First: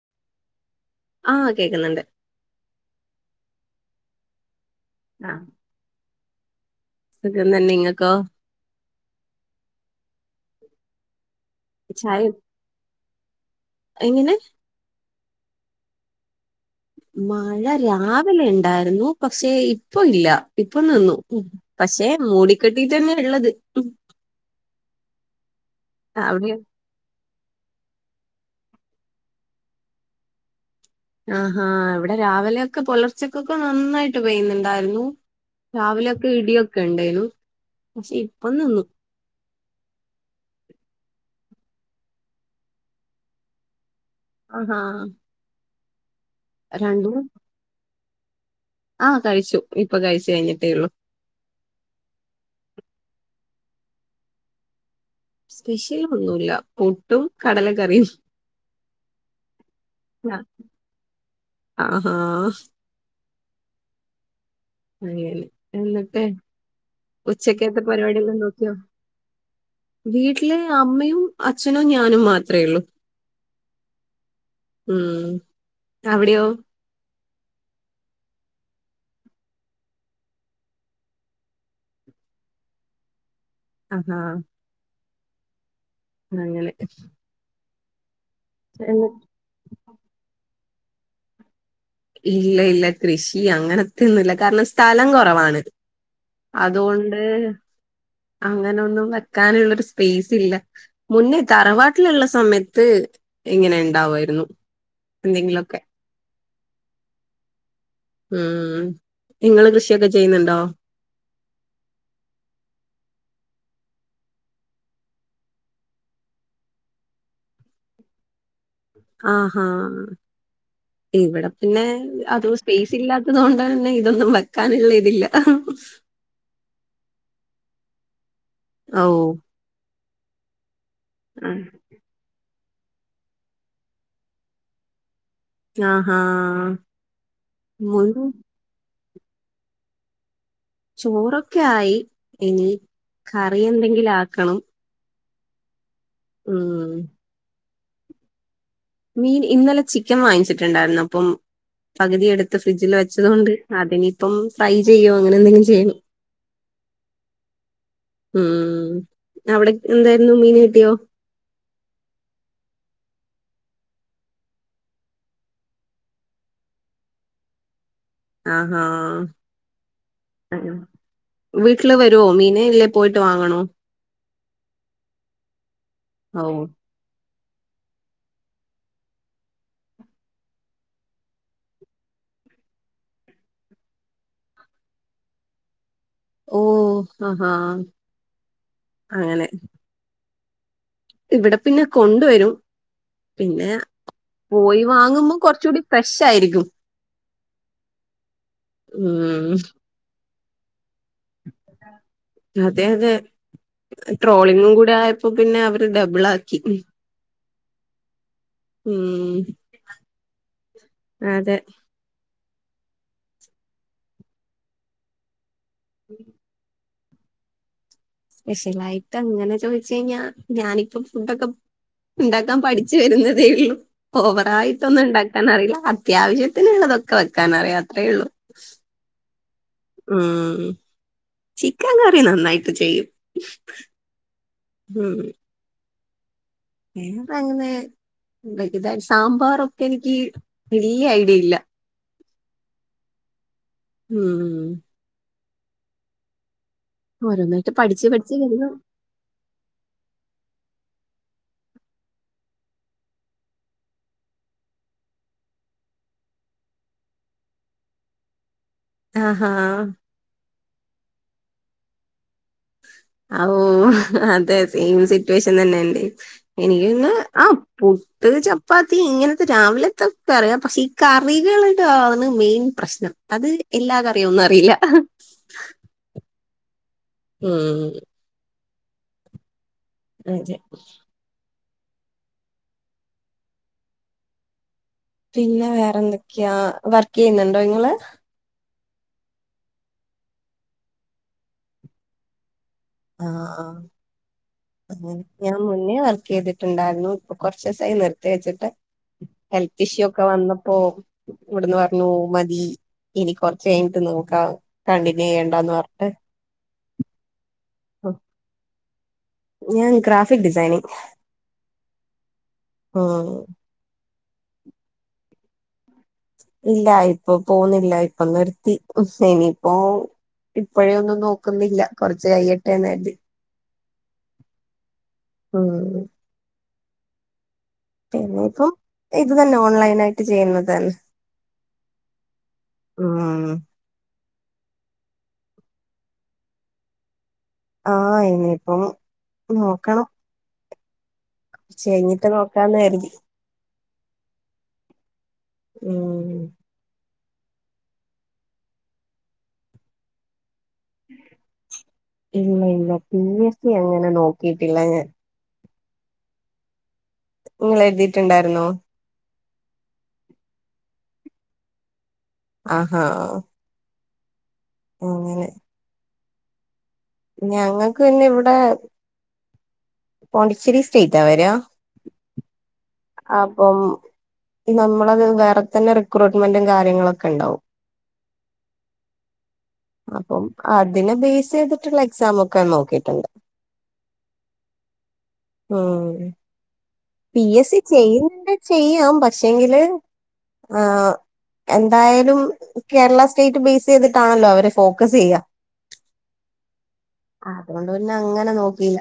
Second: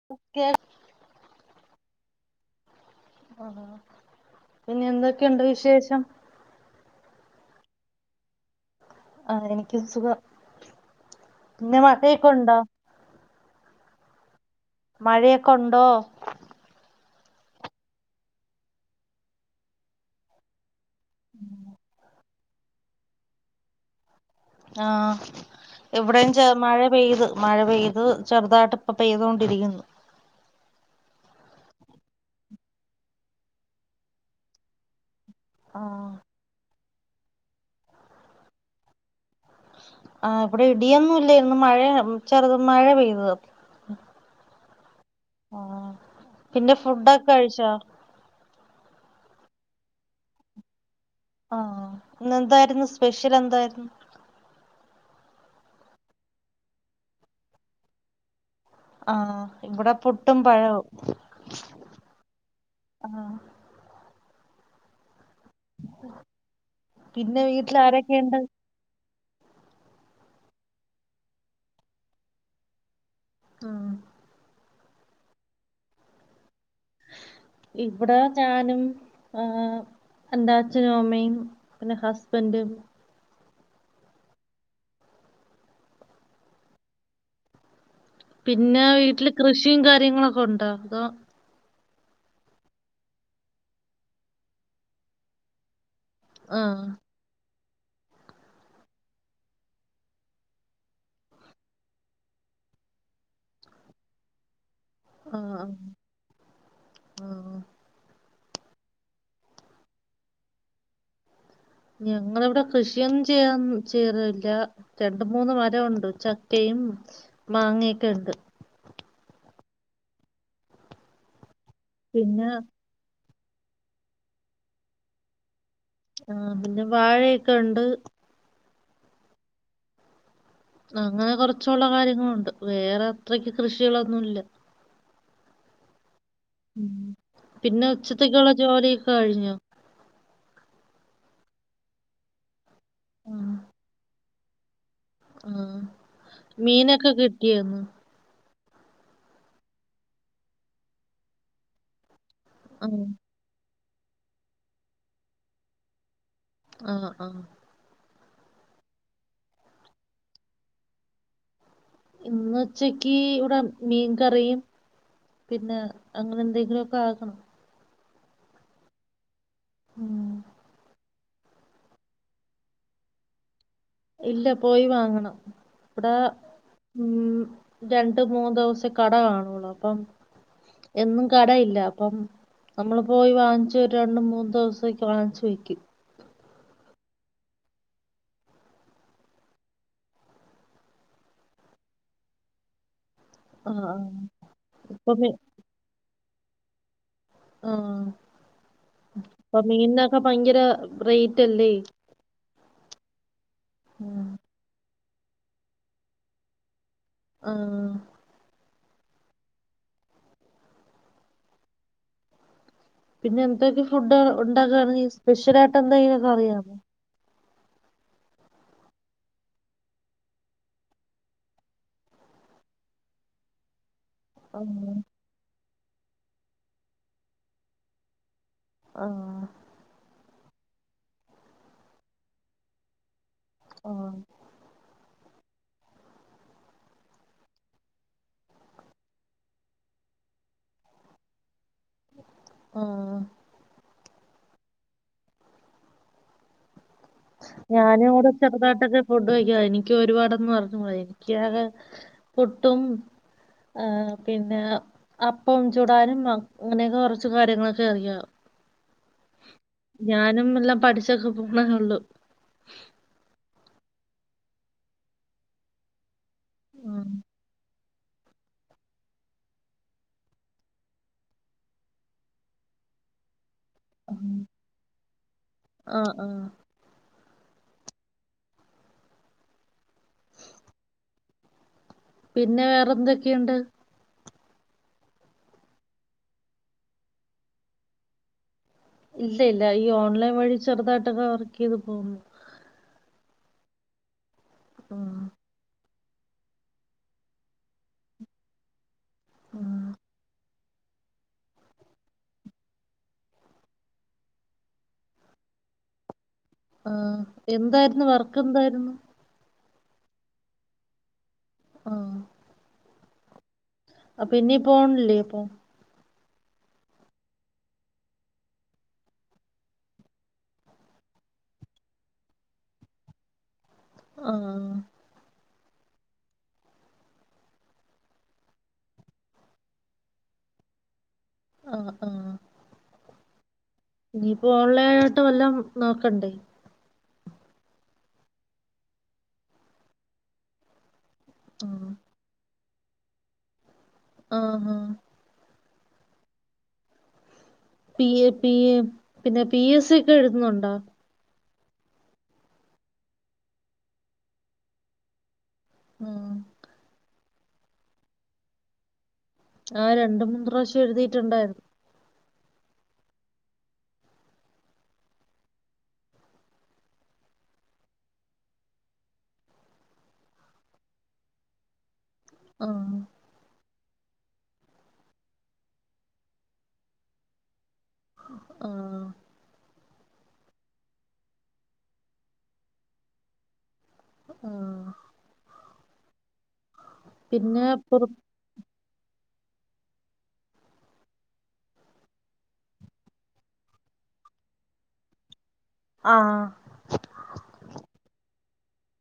[unintelligible] ആഹ് കേക്ക്ന്നുണ്ട് ആഹ് പിന്നെ ആഹ് എന്തൊക്കെയുണ്ട് വിശേഷം? സുഖം തന്നെ ഇങ്ങക്കോ? ആഹ് എനിക്കും സുഖം പിന്നെ ചായ മഴയൊക്കെ ഉണ്ടോ? എങ്ങനെ? മഴയൊക്കെ ഉണ്ടോ? മഴ രാവിലെ ഉണ്ടായിരുന്നു പക്ഷെ ഇപ്പൊ ഇല്ല ഇപ്പൊ നിന്നു. പക്ഷെ മൂടിക്കെട്ടിട്ടന്നെ ഇള്ളത്. ആഹ് ഇവിടേം ചെ അവിടെയോ മഴ പെയ്ത് മഴ പെയ്ത് ചെറുതായിട്ട് ഇപ്പ പെയ്തു കൊണ്ടിരിക്കുന്നു. ആഹാ ഇവടെ രാവിലെയൊക്കെ പുലർച്ചക്കൊക്കെ നന്നായിട്ട് പെയ്യുന്നുണ്ടായിരുന്നു. ആ രാവിലൊക്കെ ഇടിയൊക്കെ ഉണ്ടേയ്ന്നു പക്ഷെ ഇപ്പം നിന്നു. ആഹ് ഇവിടെ ഇടിയൊന്നും ഇല്ലായിരുന്നു മഴ ചെറുത് മഴ പെയ്തത്. ആഹാ ആഹ് പിന്നെ രണ്ടും ഫുഡൊക്കെ കഴിച്ചോ? ആഹ് കഴിച്ചു ഇപ്പൊ കഴിച്ചു കഴിഞ്ഞിട്ടേ ഉള്ളൂ. ആഹ് ഇന്ന് എന്തായിരുന്നു സ്പെഷ്യൽ എന്തായിരുന്നു? സ്പെഷ്യൽ ഒന്നുല്ല പുട്ടും കടലക്കറിയും. ആഹ് ഇവിടെ ആ. പുട്ടും പഴവും ആഹാ ആഹ് അങ്ങനെ എന്നിട്ട് പിന്നെ വീട്ടിൽ ഉച്ചക്കത്തെ ആരൊക്കെയുണ്ട് പരിപാടിയെല്ലാം നോക്കിയോ വീട്ടില് അമ്മയും അച്ഛനും ഞാനും മാത്രേ ഉള്ളൂ. ആഹ് ഉം അവിടെയോ ഇവടെ ഞാനും ഏഹ് എന്റെ അച്ഛനും അമ്മയും പിന്നെ ഹസ്ബൻഡും ആഹാ അങ്ങനെ പിന്നെ എന്ന്- വീട്ടില് കൃഷിയും കാര്യങ്ങളൊക്കെ ഉണ്ടോ അതോ? ഇല്ല ഇല്ല കൃഷി അങ്ങനത്തെ ഒന്നുല്ല കാരണം സ്ഥലം കൊറവാണ്. ആ അതുകൊണ്ട് അങ്ങനെയൊന്നും വെക്കാനുള്ളൊരു സ്പേസ് ഇല്ല. മുന്നേ തറവാട്ടിലുള്ള സമയത്ത് ഇങ്ങനെ ഉണ്ടാവായിരുന്നു. ആഹ് ആഹ് ആഹ് ഉം നിങ്ങള് കൃഷിയൊക്കെ ചെയ്യ്ന്നുണ്ടോ? ഞങ്ങിവിടെ കൃഷിയൊന്നും ചെയ്യാൻ ചെയ്യാറില്ല. രണ്ട് മൂന്ന് മരവുണ്ട് ചക്കയും, മാങ്ങയൊക്കെ ഉണ്ട്. ആഹാ ഇവിടെ പിന്നെ അത് പിന്നെ സ്‌പേസ് സില്ലാത്തത് കൊണ്ട് പിന്നെ ഇതൊന്നും വെക്കാനുള്ള ഇതില്ല. ആഹ് പിന്നെ വാഴയൊക്കെ ഉണ്ട്. ആഹ് ഓഹ് അങ്ങനെ ആ. കൊറച്ചുള്ള കാര്യങ്ങളുണ്ട് വേറെ അത്രയ്ക്ക് കൃഷികളൊന്നുല്ല. ആഹാ ഉം പിന്നെ മുഴുവൻ ഉച്ചത്തേക്കുള്ള ജോലിയൊക്കെ കഴിഞ്ഞോ? ചോറൊക്കെ ആയി ഇനി കറി എന്തെങ്കിലും ആക്കണം. ആഹ് ഉം മീനൊക്കെ കിട്ടിയൊ ഇന്ന്? മീൻ ഇന്നലെ ചിക്കൻ വാങ്ങിച്ചിട്ടുണ്ടായിരുന്നു അപ്പം പകുതി എടുത്ത് ആ ഫ്രിഡ്ജില് വെച്ചത് കൊണ്ട് അതിനിപ്പം ഫ്രൈ ചെയ്യോ അങ്ങനെ എന്തെലും ചെയ്യണം. ആഹ് ആഹ് ഉം അവിടെ എന്തായിരുന്നു മീൻ കിട്ടിയോ? ഇന്ന് ഉച്ചക്ക് ഇവിടെ മീൻ കറിയും പിന്നെ അങ്ങനെ എന്തെങ്കിലൊക്കെ ആക്കണം ആഹാ ഉം. [unintelligible] വീട്ടില് വരോ മീന് ഇല്ലേ പോയിട്ട് വാങ്ങണോ? ഇല്ല പോയി വാങ്ങണം ഇവടാ ഓ ഉം രണ്ട് മൂന്ന് ദിവസെ കട കാണോള്ളൂ അപ്പം എന്നും കടയില്ല അപ്പം നമ്മള് പോയി വാങ്ങിച്ച് വരുവാണേൽ രണ്ട് മൂന്ന് ദിവസേക്ക് വാങ്ങിച്ചു വയ്ക്കും ഓഹ് ആഹാ അങ്ങനെ ഇവിടെ പിന്നെ കൊണ്ടുവരും പിന്നെ ആ ആ. പോയി ഇപ്പൊ വാങ്ങുമ്പോ മീ- കൊറച്ചുടി ഫ്രഷായിരിക്കും ആഹ് ഉം ഇപ്പൊ മീനിനൊക്കെ ഭയങ്കര റേറ്റല്ലേ അതെഅതെ ഇപ്പൊ ഉം. ട്രോളിങ്ങും കൂടെ ആയപ്പോ പിന്നെ അവര് ഡബിളാക്കി ആഹ് ഉം അതെ പിന്നെ എന്തൊക്കെ ഫുഡ് ഉണ്ടാക്കാനറിയും സ്പെഷ്യലായിട്ടെന്തെങ്കിലൊക്കെ അറിയാമോ? സ്പെഷ്യലായിട്ടങ്ങനെ ചോയിച്ച് കഴിഞ്ഞാ ഞാനിപ്പം ഫുഡൊക്കെ ഇണ്ടാക്കാൻ പഠിച്ചു വരുന്നതേ ഒള്ളൂ ആ ഓവറായിട്ടൊന്നും ഇണ്ടാക്കാനറിയില്ല അത്യാവശ്യത്തിനുള്ളതൊക്കെ വെക്കാനറിയാം അത്രേ ഒള്ളൂ. ആഹ് ഉം ചിക്കൻ കറി നന്നായിട്ട് ചെയ്യും ആഹ് ഉം വേറെ അങ്ങനെ സാമ്പാർ ഉപ്പേരിക്ക് എനിക്ക് വെല്ല്യ ഐഡിയില്ല. ആഹ് ഊം ഓരോന്നായിട്ട് ഞാന് പഠിച്ച് പഠിച്ച് ഓരോരുത്തരെ വരുന്നു കഥകൾ ഫുഡ് വെക്കാൻ എനിക്കൊരുപാടൊന്നും അറിഞ്ഞൂട എനിക്കാകെ പുട്ടും ആഹ് പിന്നെ അപ്പംചൂടാനുംഅങ്ങനെയൊക്കെ കുറച്ച് കാര്യങ്ങളൊക്കെ അറിയാം ആഹ്ഹാ ഞാനും എല്ലാം പഠിച്ചൊക്കെ പോണേ ഒള്ളൂ അഹ് ഓ അതെ സെയിം സിറ്റുവേഷൻ തന്നെയ ന്റേം ഉം എനിക്ക്ന്നെ ആം പൂ ട്ട് ചപ്പാത്തി ഇങ്ങനത്തെ രാവിലത്തെ കറിയാ പക്ഷെ ഈ കറികളിലാണ് മെയിൻപ്രശ്നം. അത് എല്ലാ കറിയോന്നും അറിയില്ല. ആഹ് ആഹ് ഉം അഞ്ചേ പിന്നെ വേറെന്തൊക്കെയൊണ്ട് പിന്നെ വേറെന്തൊക്കെയാ വർക്കെയ്യുന്നുണ്ടോ ഇങ്ങള് ഇല്ലഇല്ല ഈഓൺലൈൻ വഴി ചെറുതായിട്ടൊക്കെ വർക്കെയ്ത് പോകുന്നു. ആഹ്ഹാഅങ്ങനെ ആഹ് ഞാൻ മുന്നേവർകെയ്തിട്ടുണ്ടായിരുന്നു ഇപ്പൊ കൊറച്ചുസായി നിർത്തി വെച്ചിട്ട്. ആഹ് ഹെൽത്ത്ഇഷ്യൂ ഒക്കെ വന്നപ്പോ ഇവിടുന്ന് പറഞ്ഞു മതി ഇനി കൊറച് കഴിഞ്ഞിട്ട് നോക്കാം കണ്ടിന്യൂ ചെയ്യണ്ടാന്ന് പറഞ്ഞിട്ട് ആഹ് എന്താരുന്നു ഉം. വർക്കെന്താരുന്നു. ഞാൻ ഗ്രാഫിക് ഡിസൈനിങ് ആഹ് ആഹ് അപ്പൊ ഇനി പോണില്ലേ ഇപ്പൊ ഇല്ല ഇപ്പൊ പോന്നില്ല ഇപ്പ നിർത്തി ഇനീപ്പോ ഇപ്പോഴേയൊന്നും നോക്കുന്നില്ല കൊറച്ച് കയ്യട്ടെന്ന് കരുതി ആഹ് ഉം പിന്നെയിപ്പം ഇത് തന്നെ ഓൺലൈനായിട്ട് ചെയ്യുന്നത് തന്നെ ആഹ് ആഹ് ആഹ് ഇനിയിപ്പോ ഓൺലൈനായിട്ട് വല്ലോം നോക്കണ്ടേ ആഹ് ഇനീപ്പം നോക്കണം ഉം കൊച്ച് കയ്ഞ്ഞിട്ട് നോക്കാന്ന് കരുതി ആഹ് ആഹ് ഉം പി എ പി എ പിന്നെ പി എസ് സിക്കെ എഴുതുന്നുണ്ടോ ഇല്ല ഇല്ല പി എസ് സി അങ്ങനെ നോക്കിട്ടില്ല ഞാൻ ആഹ് ആഹ് ഇങ്ങള് എഴുതീട്ടുണ്ടാരുന്നോ ആ രണ്ട് മൂന്ന് റാശ്യം എഴുതീട്ടുണ്ടാരുന്നു ആഹാ എങ്ങനെ ഞങ്ങക്ക്ന്നിവിടെ പോണ്ടിച്ചേരി സ്റ്റേറ്റാ വരാ ആഹ് അപ്പം നമ്മളത് വേറെ തന്നെ റിക്രൂട്ട്മെന്റും കാര്യങ്ങളൊക്കെണ്ടാവും ആഹ് അപ്പം അതിനെ ബേസ് ചെയ്തിട്ടുള്ള എക്സാമൊക്കെ നോക്കിട്ടുണ്ട് അഹ്ആഹ് ആണ് പി പിന്നെ എസ് സി പുറ ചെയ്യുന്നുണ്ടേ ചെയ്യാം പക്ഷെ ങ്കില് ആഹ്. എന്തായാലും കേരള സ്റ്റേറ്റ് ബേസ് ചെയ്തിട്ടാണല്ലോ അവര് ഫോക്കസെയ്യാ. ആഹ്. ആഹ് അതുകൊണ്ട് പിന്നെ അങ്ങനെ നോക്കീല്ല.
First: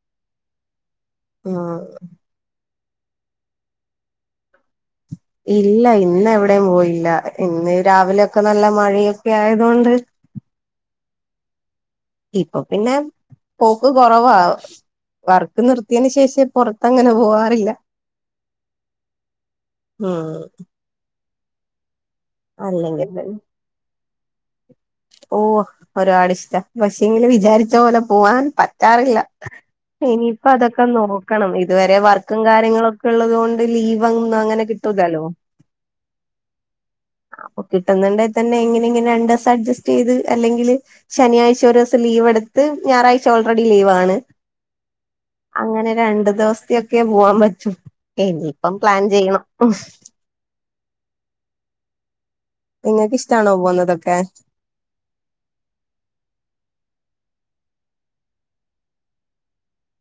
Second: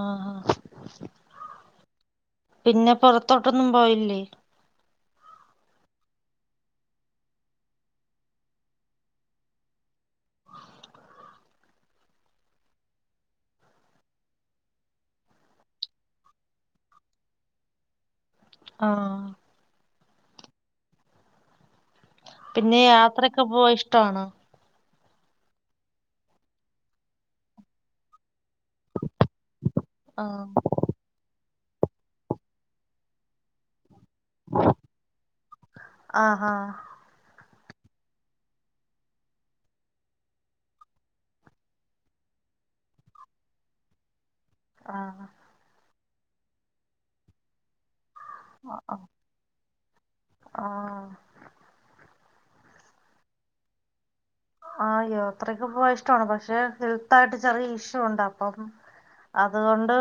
ആഹ് ആഹ്. [unintelligible] പിന്നെ പൊറത്തോട്ടൊന്നും പോവലില്ലേ? ഇല്ല ഇന്ന് എവിടെയും പോയില്ല ഇന്ന് രാവിലൊക്കെ നല്ല മഴയൊക്കെ ആയതോണ്ട്. ഇപ്പൊ പിന്നെ പോക്ക് കൊറവാ. വർക്ക് നിർത്തിയേന് ശേഷേ പൊറത്തങ്ങനെ പോവാറില്ല. ആഹ്. ഉം. പിന്നെ അല്ലെങ്കിൽ യാത്രെക്കെ പോവാൻ ഇഷ്ടവാണോ? ഓഹ്. ഒരുപാട് ഇഷ്ടാ പക്ഷെ എങ്കിലും വിചാരിച്ച പോലെ പോവാൻ പറ്റാറില്ല. ഇനിയിപ്പ ആഹ്. അതൊക്കെ നോക്കണം ഇതുവരെ വർക്കും കാര്യങ്ങളും ഒക്കെള്ളത് കൊണ്ട് ലീവന്നും അങ്ങനെ കിട്ടൂല്ലല്ലോ. ആഹാ. അപ്പൊ കിട്ടുന്നുണ്ടേ തന്നെ ഇങ്ങനെ ഇങ്ങനെ രണ്ടൂസം അഡ്ജസ് റ്റ് ചെയ്ത് അല്ലെങ്കിൽ ശനിയാഴ്ച ഒരൂസം ലീവ് എടുത്ത് ഞായറാഴ്ച ഓൾറെഡി ലീവാണ്. ആണ്. അങ്ങനെ രണ്ടു ദിവസ്ത്തൊക്കെ പോവാൻ പറ്റു. എനിപ്പം പ്ലാൻ ആഹ് ചെയ്യണം. ആഹ്. ഇങ്ങക്ക് ഇഷ്ടാണോ പോവ്ന്നതൊക്കെ? ആഹ് യാത്രൊക്കെ പോവാൻ ഇഷ്ടാണ് പക്ഷെ ഹെൽത്തായിട്ട് ചെറിയ ഇഷ്യൂ ഉണ്ട് അപ്പം അത് കൊണ്ട്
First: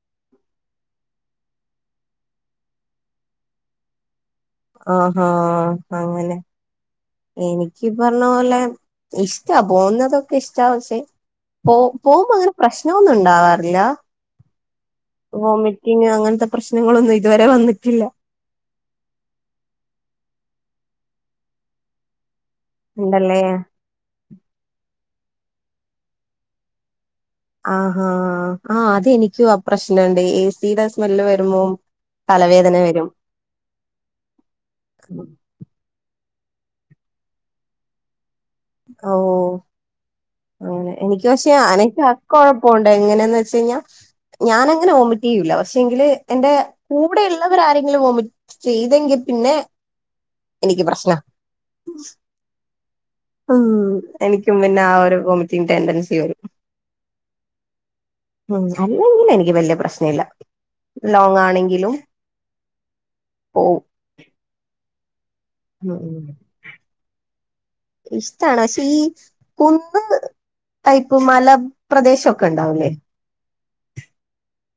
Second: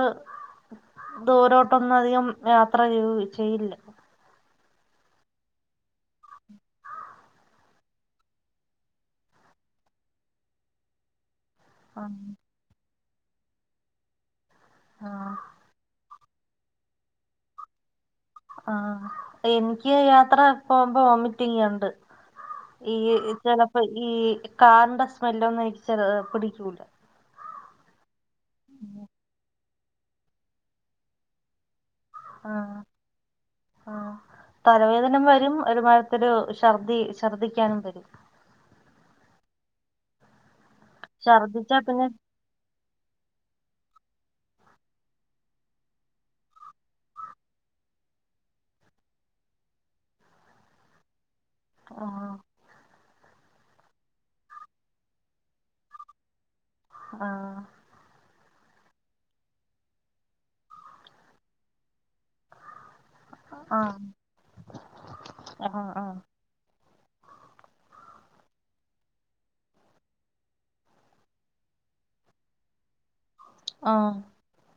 ദൂരോട്ടൊന്നധികം യാത്ര ചെയ്ത് ചെയ്യില്ല. ആഹാ അങ്ങനെ. എനിക്കി പറഞ്ഞ പോലെ ഇഷ്ടാ. പോവുന്നതൊക്കെ ഇഷ്ടാ. പക്ഷേ, പോ ആഹ് പോവുമ്പങ്ങനെ പ്രശ്നൊന്നു ഉണ്ടാവാറില്ല. ആഹ് വോമി റ്റിങ് അങ്ങൻത്തെ പ്രശ്നങ്ങളൊന്നും ഇതുവരെ വന്നിട്ടില്ല. ആഹ് എനിക്ക് യാത്ര പോകുമ്പോ വോമിറ്റിങ്ങുണ്ട്. ഈ ഉണ്ടല്ലേ ചെലപ്പോ ഈ കാറിന്റെ സ്മെല്ലൊന്നെനിക്ക് ചെലത് പിടിക്കൂല്ല. ആഹാ ആഹ് അതെനിക്കു ആ പ്രശ്നണ്ട് എ സി ടെ സ്മെല്ല് വരുമ്പോം. ആഹ് ആഹ് തലവേദന വരും ഒരുമാ തൊരു ശർദി ശർദ്ദിക്ക്യാനും വരും. ഔഹ്. അങ്ങനെ എനിക്ക് പക്ഷെ ഛർദിച്ചാ അനക്ക് പിന്നെ അക്കൊഴപ്പ ഉണ്ട് എങ്ങനെന്ന് വെച്ചഴിഞ്ഞാ. ഞാനങ്ങനെ വോമിറ്റ് ചെയ്യൂല്ല പക്ഷെ ങ്കില് എന്റെ കൂടെയ്ള്ളവരാരെങ്കിലും വോമിറ്റ് ചെയ്തെങ്കി പിന്നെ എനിക്ക് പ്രശ്നാ. ആഹ്. ഉം എനിക്കും പിന്നാ ഒരു വോമിറ്റിങ് ടെന്റൻസി വരും. ആഹ്. ഉം അല്ലെങ്കിലെനിക്ക് വല്യ പ്രശ്ന ഇല്ല ലോങ്ങാണെങ്കിലും. ആഹ്. ആഹ് ഉം ആഹ് ഉം. [inaudible] ഇഷ്ടാണ് പക്ഷെ ഈ കുന്ന്- ടൈപ്പ് മല പ്രദേശൊക്കെ ഒണ്ടാവുലേ ആഹ്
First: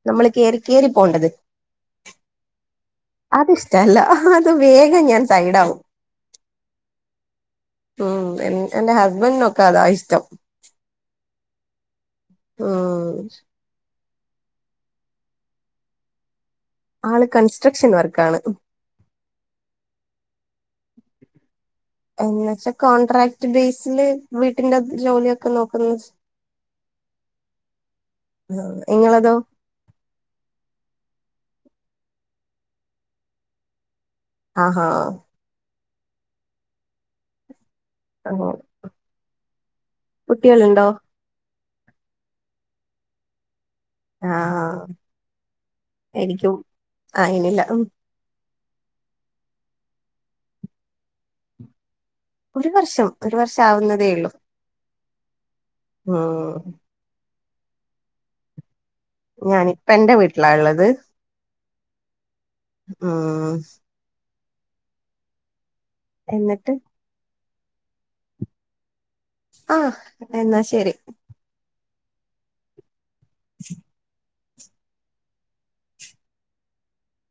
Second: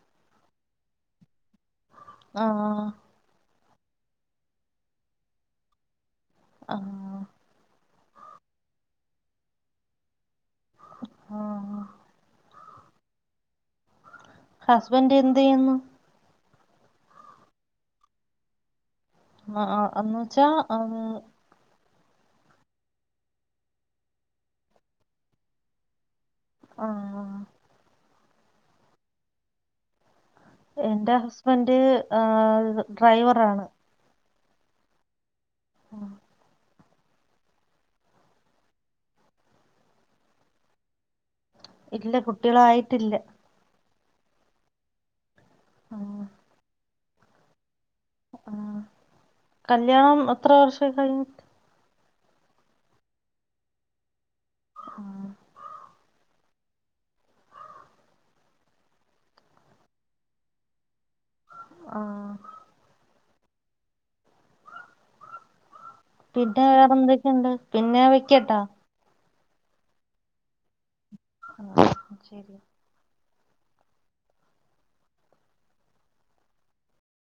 നമ്മള് കേറിക്കേറി പോണ്ടത് ആഹ് ആഹ് അതിഷ്ടവല്ല അത് വേഗം ഞാൻ സൈടാവും ആഹ് ഉം എൻ എന്റെ ഹസ്ബൻഡിനൊക്കെ അതാ ഇഷ്ട്ടം ആഹ് ആഹ് ഉം ഹസ്ബന്റ് എന്ത് ചെയ്യുന്നു ആള് കൺസ്ട്രക്ഷൻ വർക്കാണ്- ആഹ് ആഹ് അന്നു വെച്ചാ ആഹ് എന്നു വെച്ചാ കോൺട്രാക്ട് ബേസില് വീട്ടിന്റെ ജോലിയൊക്കെ നോക്കുന്നത്- ആഹ് ആഹ് നിങ്ങളിതോ എന്റെ ഹസ്ബൻഡ് ആ ഡ്രൈവറാണ് ആഹാ ഉം ആഹാ കുട്ടികള് ഉണ്ടോ ഇല്ല കുട്ടികളായിട്ടില്ല ആഹാ ആഹ് എനിക്കും ആയിനില്ല ആഹ് കല്യാണം എത്ര വർഷായി കഴിഞ്ട്ട് - ഒരു വർഷം ഒരു വർഷാവുന്നതേയുള്ളൂ ആഹ് ആഹ് ഞാന് ഇപ്പൊ എന്റെ വീട്ടിലാ ഉള്ളത് ആഹ് ആഹ് പിന്നെ എന്നിട്ട് വേറെ എന്തൊക്കെയുണ്ട് പിന്നെ വെക്കട്ടാ ആഹ് എന്നാ ശരി ആ ശരി ശ [unintelligible]